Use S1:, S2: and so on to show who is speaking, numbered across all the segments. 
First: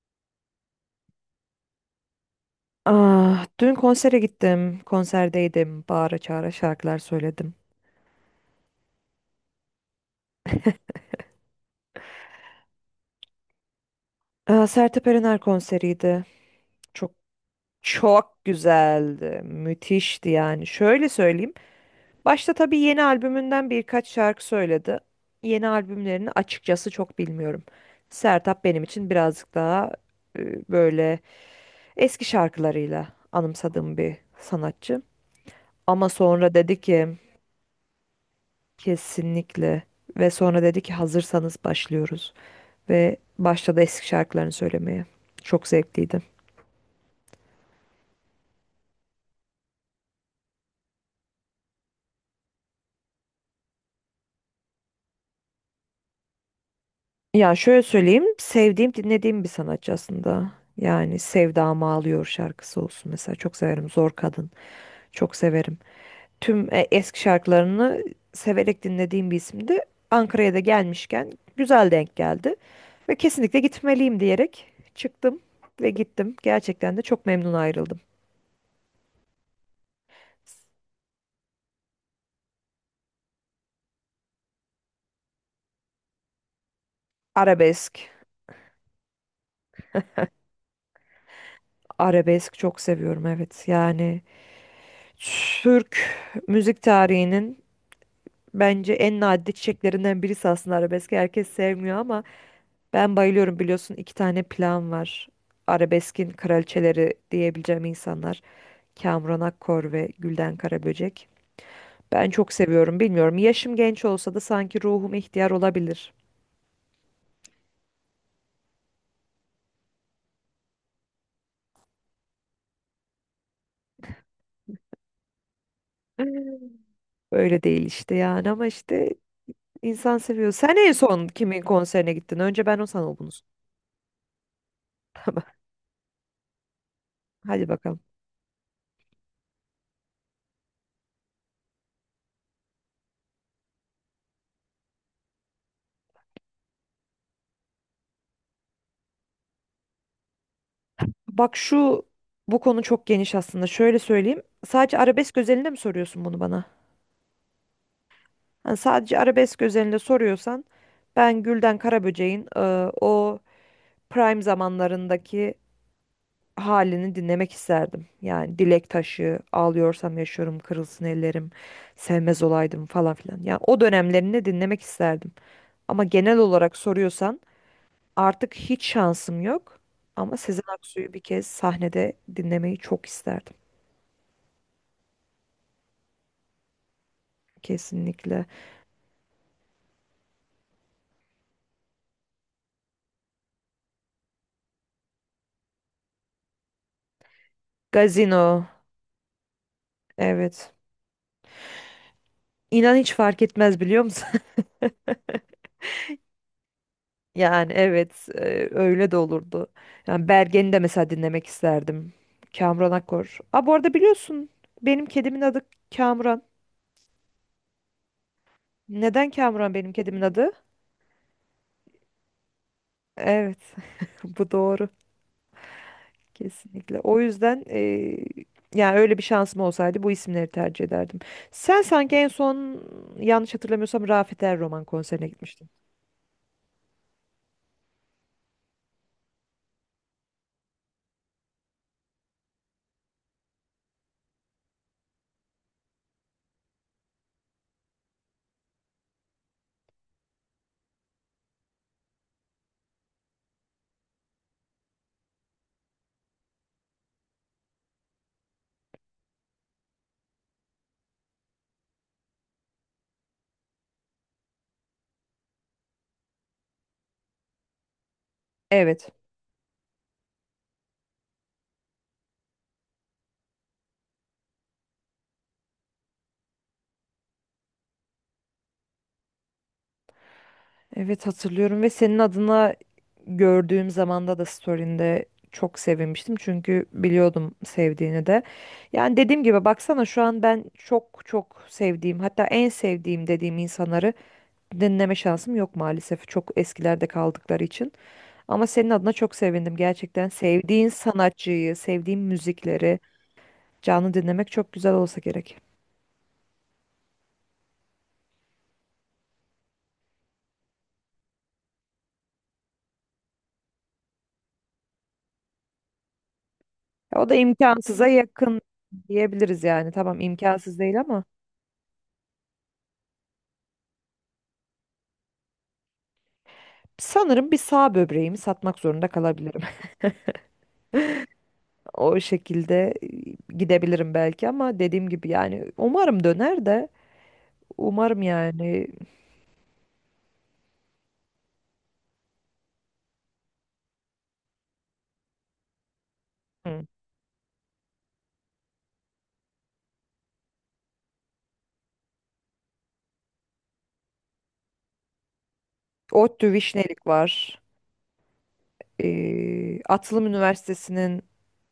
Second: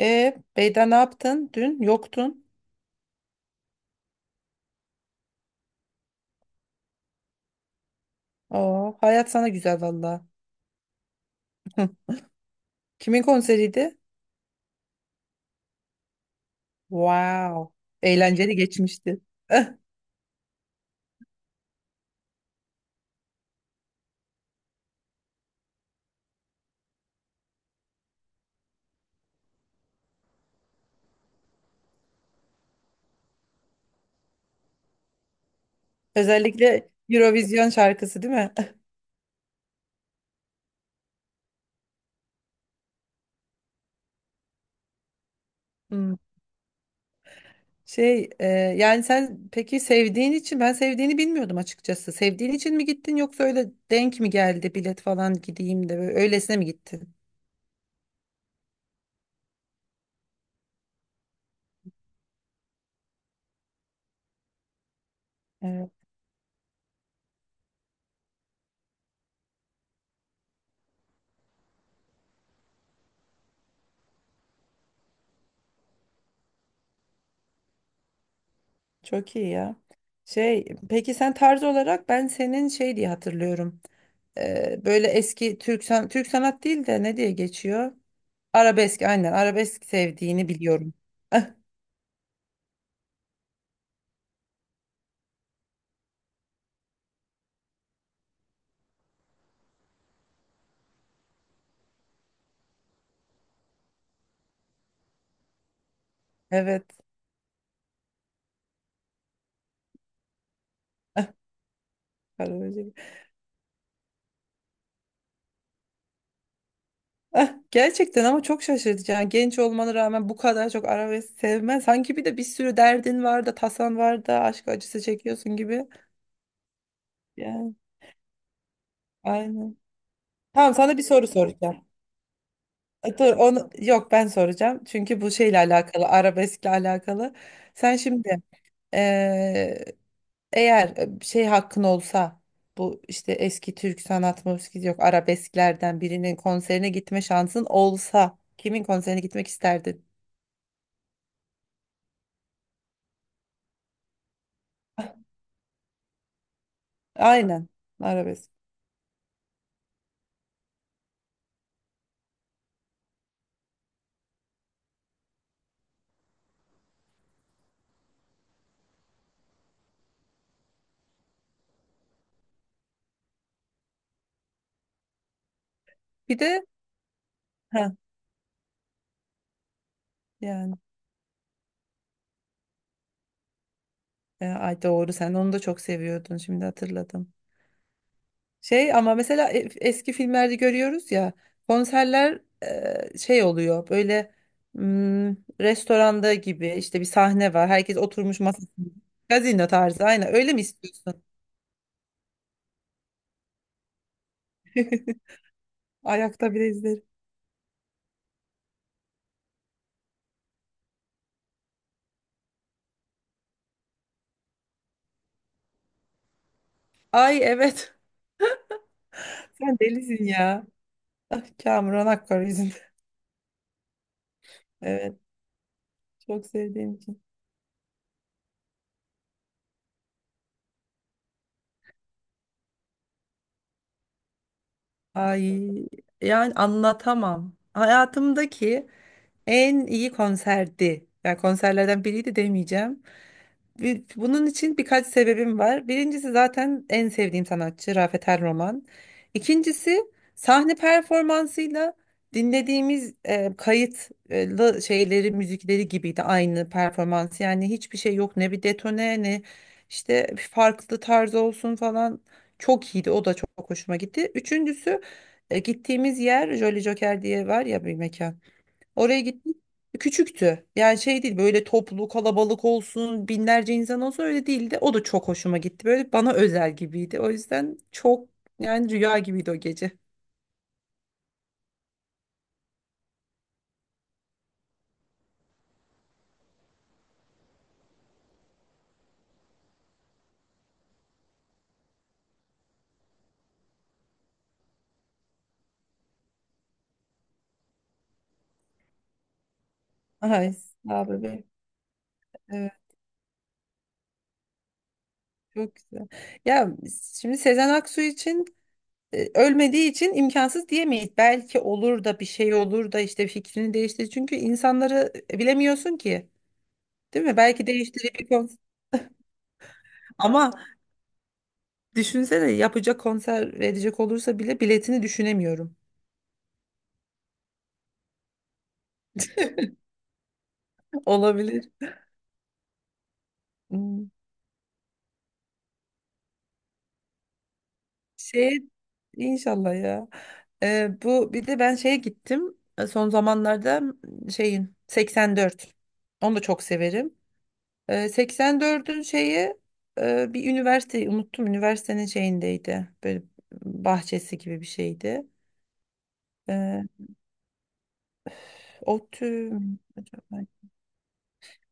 S1: Beyda ne yaptın? Dün yoktun.
S2: Ah, dün konsere gittim. Konserdeydim. Bağıra çağıra şarkılar söyledim.
S1: Oo, hayat sana güzel valla. Kimin konseriydi?
S2: Ah, Sertab Erener konseriydi. Çok
S1: Wow.
S2: çok
S1: Eğlenceli geçmişti.
S2: güzeldi. Müthişti yani. Şöyle söyleyeyim. Başta tabii yeni albümünden birkaç şarkı söyledi. Yeni albümlerini açıkçası çok bilmiyorum. Sertab benim için birazcık daha böyle eski şarkılarıyla anımsadığım bir sanatçı. Ama sonra dedi
S1: Özellikle
S2: ki
S1: Eurovision şarkısı değil mi?
S2: kesinlikle ve sonra dedi ki hazırsanız başlıyoruz. Ve başladı eski şarkılarını söylemeye. Çok
S1: Hmm.
S2: zevkliydi.
S1: Yani sen peki sevdiğin için ben sevdiğini bilmiyordum açıkçası. Sevdiğin için mi gittin yoksa öyle denk mi geldi bilet falan gideyim de böyle öylesine mi gittin?
S2: Ya şöyle söyleyeyim, sevdiğim, dinlediğim bir sanatçı aslında. Yani Sevdamı Ağlıyor şarkısı olsun mesela. Çok severim. Zor Kadın. Çok severim.
S1: Evet,
S2: Tüm eski şarkılarını severek dinlediğim bir isimdi. Ankara'ya da gelmişken güzel denk geldi. Ve kesinlikle gitmeliyim diyerek çıktım ve gittim. Gerçekten de çok memnun ayrıldım.
S1: çok iyi ya. Peki sen tarz olarak ben senin şey diye hatırlıyorum. Böyle eski Türk sanat değil de ne diye geçiyor?
S2: Arabesk.
S1: Arabesk, aynen, arabesk sevdiğini biliyorum. Ah,
S2: Arabesk çok seviyorum, evet. Yani Türk müzik tarihinin bence en nadide çiçeklerinden birisi aslında arabeski. Herkes sevmiyor ama ben bayılıyorum, biliyorsun iki tane plan var. Arabeskin
S1: evet,
S2: kraliçeleri diyebileceğim insanlar. Kamuran Akkor ve Gülden Karaböcek. Ben çok
S1: arabesk.
S2: seviyorum, bilmiyorum. Yaşım genç olsa da sanki ruhum ihtiyar olabilir.
S1: Ah, gerçekten ama çok şaşırtıcı. Yani genç olmana rağmen bu kadar çok arabesk sevmen. Sanki bir de bir sürü derdin var da tasan var da aşk acısı çekiyorsun gibi.
S2: Öyle
S1: Yani
S2: değil işte yani, ama işte
S1: aynen.
S2: insan seviyor.
S1: Tamam,
S2: Sen en
S1: sana bir
S2: son
S1: soru
S2: kimin
S1: soracağım.
S2: konserine gittin? Önce ben o sana bunu.
S1: Dur, onu yok, ben soracağım. Çünkü bu şeyle alakalı, arabeskle alakalı.
S2: Hadi
S1: Sen
S2: bakalım.
S1: şimdi eğer şey hakkın olsa, bu işte eski Türk sanat müziği yok arabesklerden birinin konserine gitme şansın olsa kimin konserine gitmek isterdin?
S2: Bak şu bu konu çok geniş aslında. Şöyle söyleyeyim. Sadece arabesk özelinde mi soruyorsun bunu bana?
S1: Aynen, arabesk.
S2: Hani sadece arabesk özelinde soruyorsan ben Gülden Karaböcek'in o prime zamanlarındaki halini dinlemek isterdim. Yani Dilek Taşı, Ağlıyorsam Yaşıyorum, Kırılsın Ellerim, Sevmez Olaydım falan filan. Yani o dönemlerini dinlemek isterdim. Ama genel
S1: Bir de
S2: olarak soruyorsan
S1: ha,
S2: artık hiç şansım yok. Ama Sezen
S1: yani
S2: Aksu'yu bir kez sahnede dinlemeyi çok isterdim.
S1: ay doğru, sen onu da çok seviyordun, şimdi hatırladım.
S2: Kesinlikle.
S1: Ama mesela eski filmlerde görüyoruz ya konserler, şey oluyor, böyle hmm, restoranda gibi, işte bir sahne var, herkes oturmuş
S2: Gazino.
S1: masasında, gazino tarzı, aynen öyle mi
S2: Evet.
S1: istiyorsun?
S2: İnan hiç fark etmez, biliyor musun?
S1: Ayakta bile izlerim.
S2: Yani evet, öyle de olurdu. Yani Bergen'i de mesela dinlemek isterdim. Kamuran Akkor. Aa, bu arada biliyorsun benim kedimin adı Kamuran.
S1: Ay, evet.
S2: Neden Kamuran
S1: Sen
S2: benim kedimin
S1: delisin
S2: adı?
S1: ya. Ah, Kamuran Akkor yüzünden.
S2: Evet, bu doğru,
S1: Evet. Çok sevdiğim
S2: kesinlikle. O
S1: için.
S2: yüzden yani öyle bir şansım olsaydı bu isimleri tercih ederdim. Sen sanki en son, yanlış hatırlamıyorsam, Rafet Er Roman konserine gitmiştin.
S1: Ay, yani anlatamam. Hayatımdaki en iyi konserdi. Yani konserlerden biriydi demeyeceğim. Bunun için birkaç sebebim var. Birincisi, zaten en sevdiğim sanatçı Rafet El Roman. İkincisi, sahne performansıyla dinlediğimiz kayıt şeyleri, müzikleri gibiydi aynı performans. Yani hiçbir şey yok, ne bir detone, ne işte bir farklı tarz olsun falan. Çok iyiydi. O da çok hoşuma gitti. Üçüncüsü, gittiğimiz yer Jolly Joker diye var ya, bir mekan.
S2: Evet.
S1: Oraya gittik. Küçüktü. Yani şey değil, böyle toplu kalabalık olsun, binlerce insan olsun, öyle değildi. O da çok hoşuma gitti. Böyle bana özel gibiydi. O yüzden çok, yani rüya gibiydi o gece.
S2: Evet, hatırlıyorum ve senin adına gördüğüm zamanda da story'inde çok sevinmiştim. Çünkü biliyordum sevdiğini de. Yani dediğim gibi, baksana, şu an ben çok çok sevdiğim, hatta en sevdiğim dediğim insanları dinleme şansım yok maalesef. Çok eskilerde kaldıkları için. Ama senin adına çok sevindim gerçekten.
S1: Ay,
S2: Sevdiğin
S1: sağ ol bebeğim.
S2: sanatçıyı, sevdiğin
S1: Evet,
S2: müzikleri canlı dinlemek çok güzel olsa gerek.
S1: çok güzel. Ya şimdi Sezen Aksu için ölmediği için imkansız diyemeyiz. Belki olur da bir şey olur da işte fikrini değiştir. Çünkü insanları bilemiyorsun ki. Değil
S2: O da
S1: mi? Belki
S2: imkansıza
S1: değiştirir bir konser.
S2: yakın diyebiliriz yani. Tamam,
S1: Ama
S2: imkansız değil ama.
S1: düşünsene, yapacak konser verecek olursa bile biletini düşünemiyorum.
S2: Sanırım bir sağ böbreğimi satmak zorunda kalabilirim.
S1: Olabilir.
S2: O şekilde
S1: Hmm.
S2: gidebilirim belki, ama dediğim gibi yani umarım döner de umarım
S1: Şey
S2: yani.
S1: inşallah ya. Bu bir de, ben şeye gittim. Son zamanlarda şeyin 84. Onu da çok
S2: Hı.
S1: severim. 84'ün şeyi, bir üniversite, unuttum. Üniversitenin şeyindeydi. Böyle bahçesi gibi bir şeydi.
S2: ODTÜ
S1: Ee,
S2: Vişnelik var.
S1: ODTÜ mü
S2: Atılım
S1: acaba?
S2: Üniversitesi'nin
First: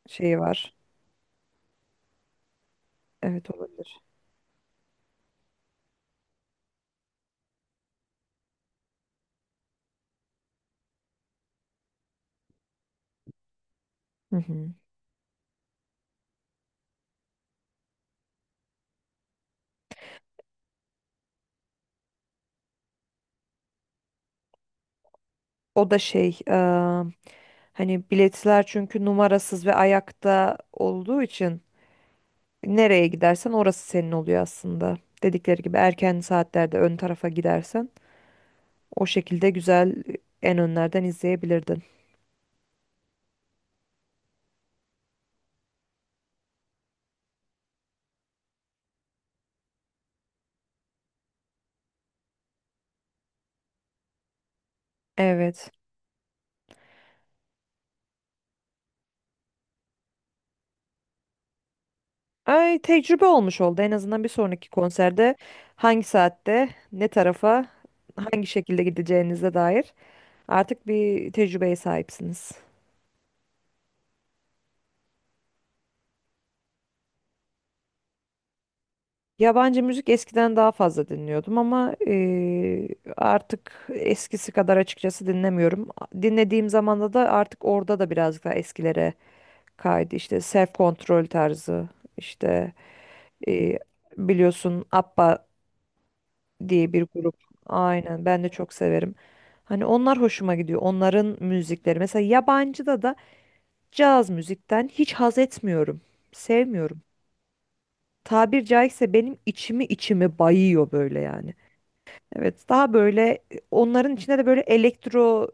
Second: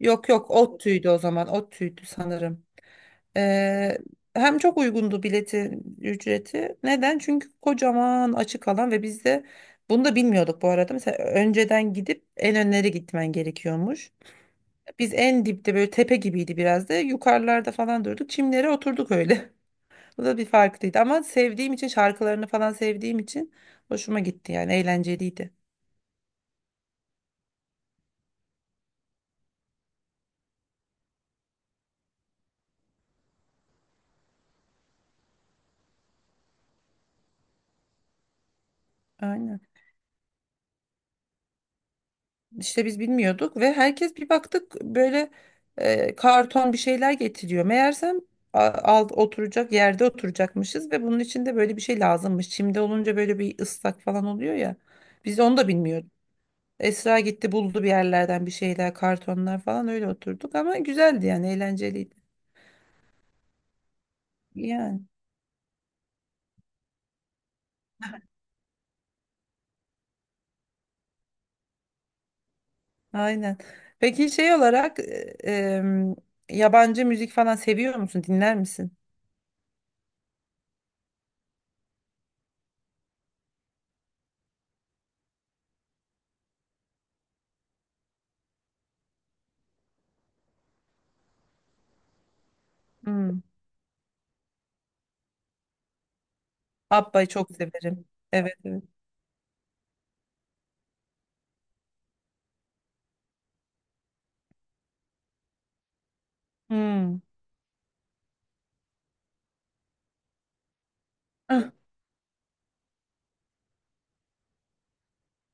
S1: Yok
S2: şeyi
S1: yok,
S2: var.
S1: ODTÜ'ydü o zaman. ODTÜ'ydü sanırım.
S2: Evet,
S1: Ee,
S2: olabilir.
S1: Hem çok uygundu biletin ücreti. Neden? Çünkü kocaman açık alan ve biz de bunu da bilmiyorduk bu arada. Mesela önceden gidip en önlere gitmen gerekiyormuş.
S2: Hı hı.
S1: Biz en dipte, böyle tepe gibiydi biraz da. Yukarılarda falan durduk. Çimlere oturduk öyle. Bu da bir farklıydı ama sevdiğim için, şarkılarını falan sevdiğim için hoşuma gitti, yani eğlenceliydi.
S2: O da şey, hani biletler çünkü numarasız ve ayakta olduğu için nereye gidersen orası senin oluyor aslında. Dedikleri gibi, erken saatlerde ön tarafa gidersen o şekilde
S1: Aynen.
S2: güzel en önlerden izleyebilirdin.
S1: İşte biz bilmiyorduk ve herkes, bir baktık böyle karton bir şeyler getiriyor. Meğersem alt oturacak yerde oturacakmışız ve bunun için de böyle bir şey lazımmış. Çimde olunca böyle bir ıslak falan oluyor ya. Biz onu da
S2: Evet.
S1: bilmiyorduk. Esra gitti, buldu bir yerlerden bir şeyler, kartonlar falan, öyle oturduk ama güzeldi, yani eğlenceliydi.
S2: Ay, tecrübe olmuş oldu. En azından bir sonraki
S1: Yani
S2: konserde hangi saatte, ne tarafa, hangi şekilde gideceğinize dair artık bir tecrübeye sahipsiniz.
S1: aynen. Peki şey olarak em, yabancı müzik falan seviyor musun? Dinler misin?
S2: Yabancı müzik eskiden daha fazla dinliyordum ama artık eskisi kadar açıkçası dinlemiyorum. Dinlediğim zamanda da artık orada da birazcık daha eskilere kaydı. İşte Self Control tarzı, işte
S1: Hmm.
S2: eee, biliyorsun ABBA diye bir
S1: Abba'yı
S2: grup.
S1: çok severim.
S2: Aynen, ben de
S1: Evet,
S2: çok
S1: evet.
S2: severim. Hani onlar hoşuma gidiyor. Onların müzikleri. Mesela yabancıda da caz müzikten hiç haz etmiyorum. Sevmiyorum.
S1: Hmm.
S2: Tabir caizse benim içimi bayıyor böyle yani. Evet, daha böyle onların içinde de böyle elektro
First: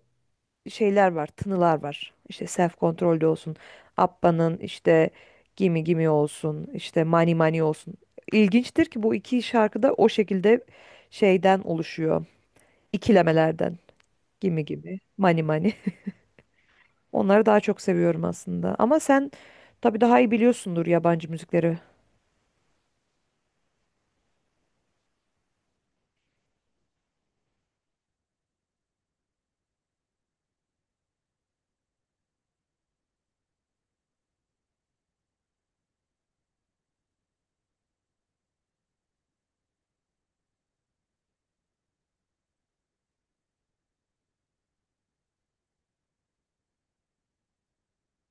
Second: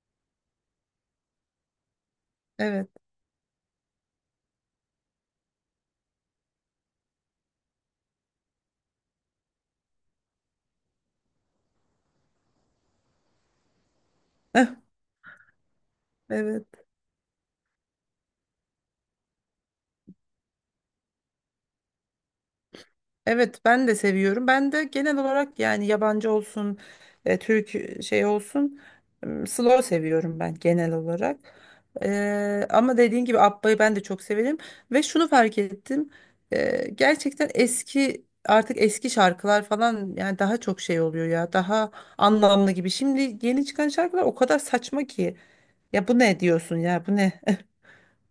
S2: şeyler var, tınılar var. İşte Self
S1: Evet.
S2: Control'de olsun, Abba'nın işte Gimme Gimme olsun, işte Money Money olsun. İlginçtir ki bu iki şarkı da o şekilde şeyden oluşuyor, ikilemelerden. Gimi
S1: Eh,
S2: gibi. Mani mani.
S1: evet.
S2: Onları daha çok seviyorum aslında. Ama sen tabii daha iyi biliyorsundur yabancı müzikleri.
S1: Evet, ben de seviyorum. Ben de genel olarak, yani yabancı olsun, Türk şey olsun, slow seviyorum ben genel olarak. Ama dediğin gibi, Abba'yı ben de çok severim ve şunu fark ettim. Gerçekten eski, artık eski şarkılar falan, yani daha çok şey oluyor ya. Daha anlamlı gibi. Şimdi yeni çıkan şarkılar o kadar saçma ki. Ya bu ne diyorsun, ya bu ne?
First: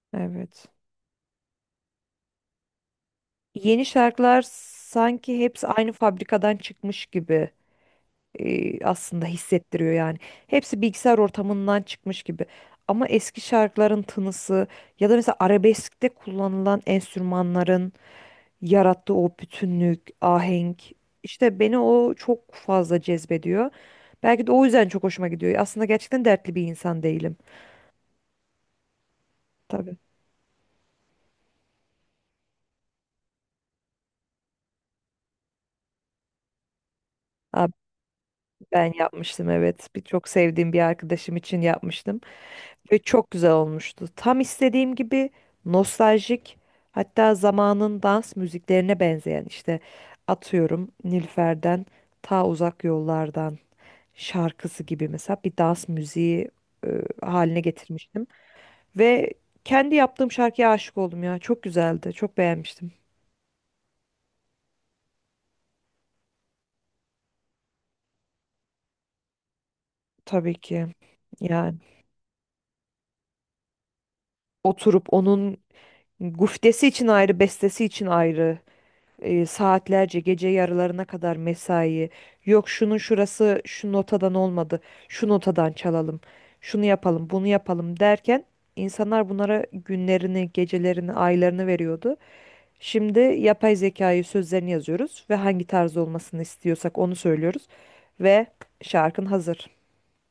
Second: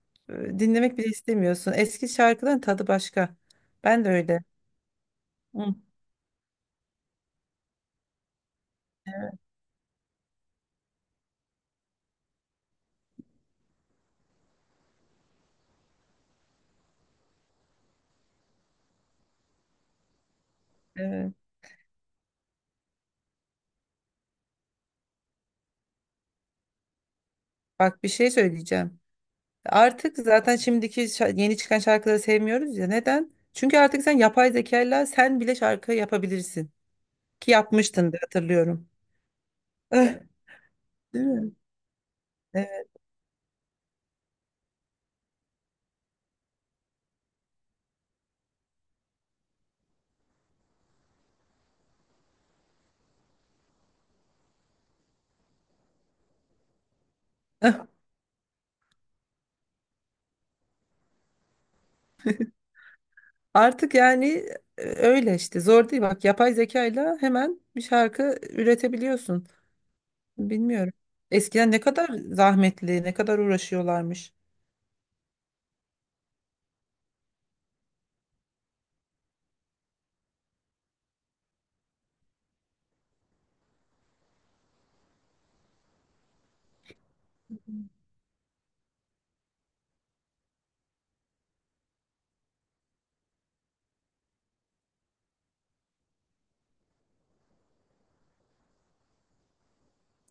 S2: Evet.
S1: Dinlemek bile istemiyorsun. Eski şarkıların tadı başka.
S2: Yeni
S1: Ben de
S2: şarkılar
S1: öyle.
S2: sanki hepsi
S1: Hı.
S2: aynı fabrikadan çıkmış gibi aslında hissettiriyor yani. Hepsi bilgisayar ortamından çıkmış gibi. Ama eski şarkıların tınısı ya da mesela arabeskte kullanılan enstrümanların yarattığı o bütünlük, ahenk,
S1: Evet.
S2: işte beni o çok fazla cezbediyor. Belki de o yüzden çok hoşuma gidiyor. Aslında gerçekten dertli bir insan değilim.
S1: Bak, bir şey söyleyeceğim.
S2: Tabii.
S1: Artık zaten şimdiki yeni çıkan şarkıları sevmiyoruz ya. Neden? Çünkü artık sen yapay zekayla, sen bile şarkı yapabilirsin. Ki
S2: Abi
S1: yapmıştın da, hatırlıyorum.
S2: ben yapmıştım, evet. Bir
S1: Eh,
S2: çok sevdiğim bir
S1: değil
S2: arkadaşım
S1: mi?
S2: için yapmıştım
S1: Evet.
S2: ve çok güzel olmuştu. Tam istediğim gibi nostaljik, hatta zamanın dans müziklerine benzeyen, işte atıyorum Nilüfer'den Ta Uzak Yollardan şarkısı gibi mesela, bir dans müziği haline
S1: Eh,
S2: getirmiştim. Ve kendi yaptığım şarkıya aşık oldum ya. Çok güzeldi. Çok beğenmiştim.
S1: artık yani öyle işte, zor değil. Bak, yapay zekayla hemen bir şarkı üretebiliyorsun.
S2: Tabii ki.
S1: Bilmiyorum. Eskiden
S2: Yani
S1: ne kadar zahmetli, ne kadar uğraşıyorlarmış.
S2: oturup onun guftesi için ayrı, bestesi için ayrı, saatlerce gece yarılarına kadar mesai. Yok şunun şurası şu notadan olmadı. Şu notadan çalalım. Şunu yapalım, bunu yapalım derken insanlar bunlara günlerini, gecelerini, aylarını veriyordu. Şimdi yapay zekayı sözlerini yazıyoruz ve hangi tarz olmasını istiyorsak onu söylüyoruz ve şarkın hazır.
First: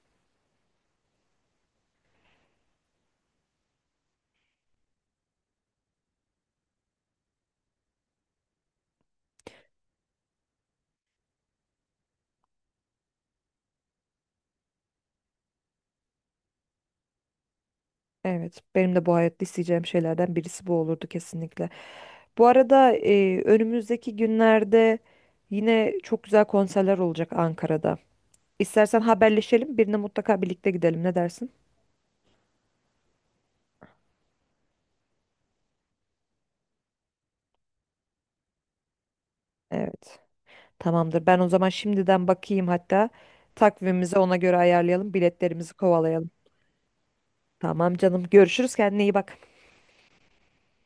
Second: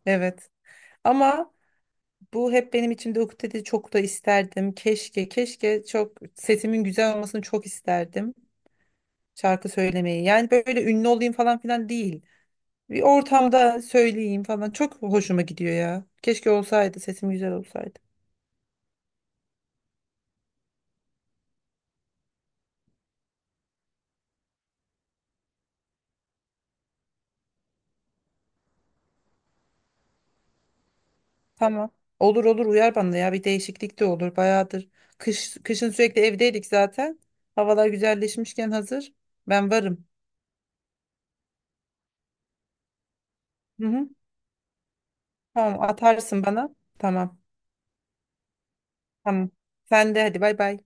S1: Evet. Ama bu hep benim içimde ukdede, çok da isterdim. Keşke, keşke, çok sesimin güzel olmasını çok isterdim. Şarkı söylemeyi. Yani böyle ünlü olayım falan filan değil. Bir ortamda söyleyeyim falan. Çok hoşuma gidiyor ya. Keşke olsaydı, sesim güzel olsaydı.
S2: Evet, benim de bu hayatta isteyeceğim şeylerden birisi bu olurdu kesinlikle. Bu arada önümüzdeki günlerde yine çok güzel konserler olacak Ankara'da. İstersen haberleşelim, birine mutlaka birlikte gidelim. Ne dersin?
S1: Tamam. Olur olur, uyar bana ya. Bir değişiklik de olur. Bayağıdır. Kışın sürekli evdeydik zaten. Havalar güzelleşmişken hazır. Ben varım.
S2: Evet. Tamamdır. Ben o zaman şimdiden bakayım, hatta
S1: Hı hı.
S2: takvimimizi ona göre ayarlayalım, biletlerimizi
S1: Tamam,
S2: kovalayalım.
S1: atarsın bana. Tamam.
S2: Tamam canım. Görüşürüz. Kendine iyi bak.
S1: Tamam. Sen de hadi, bay bay.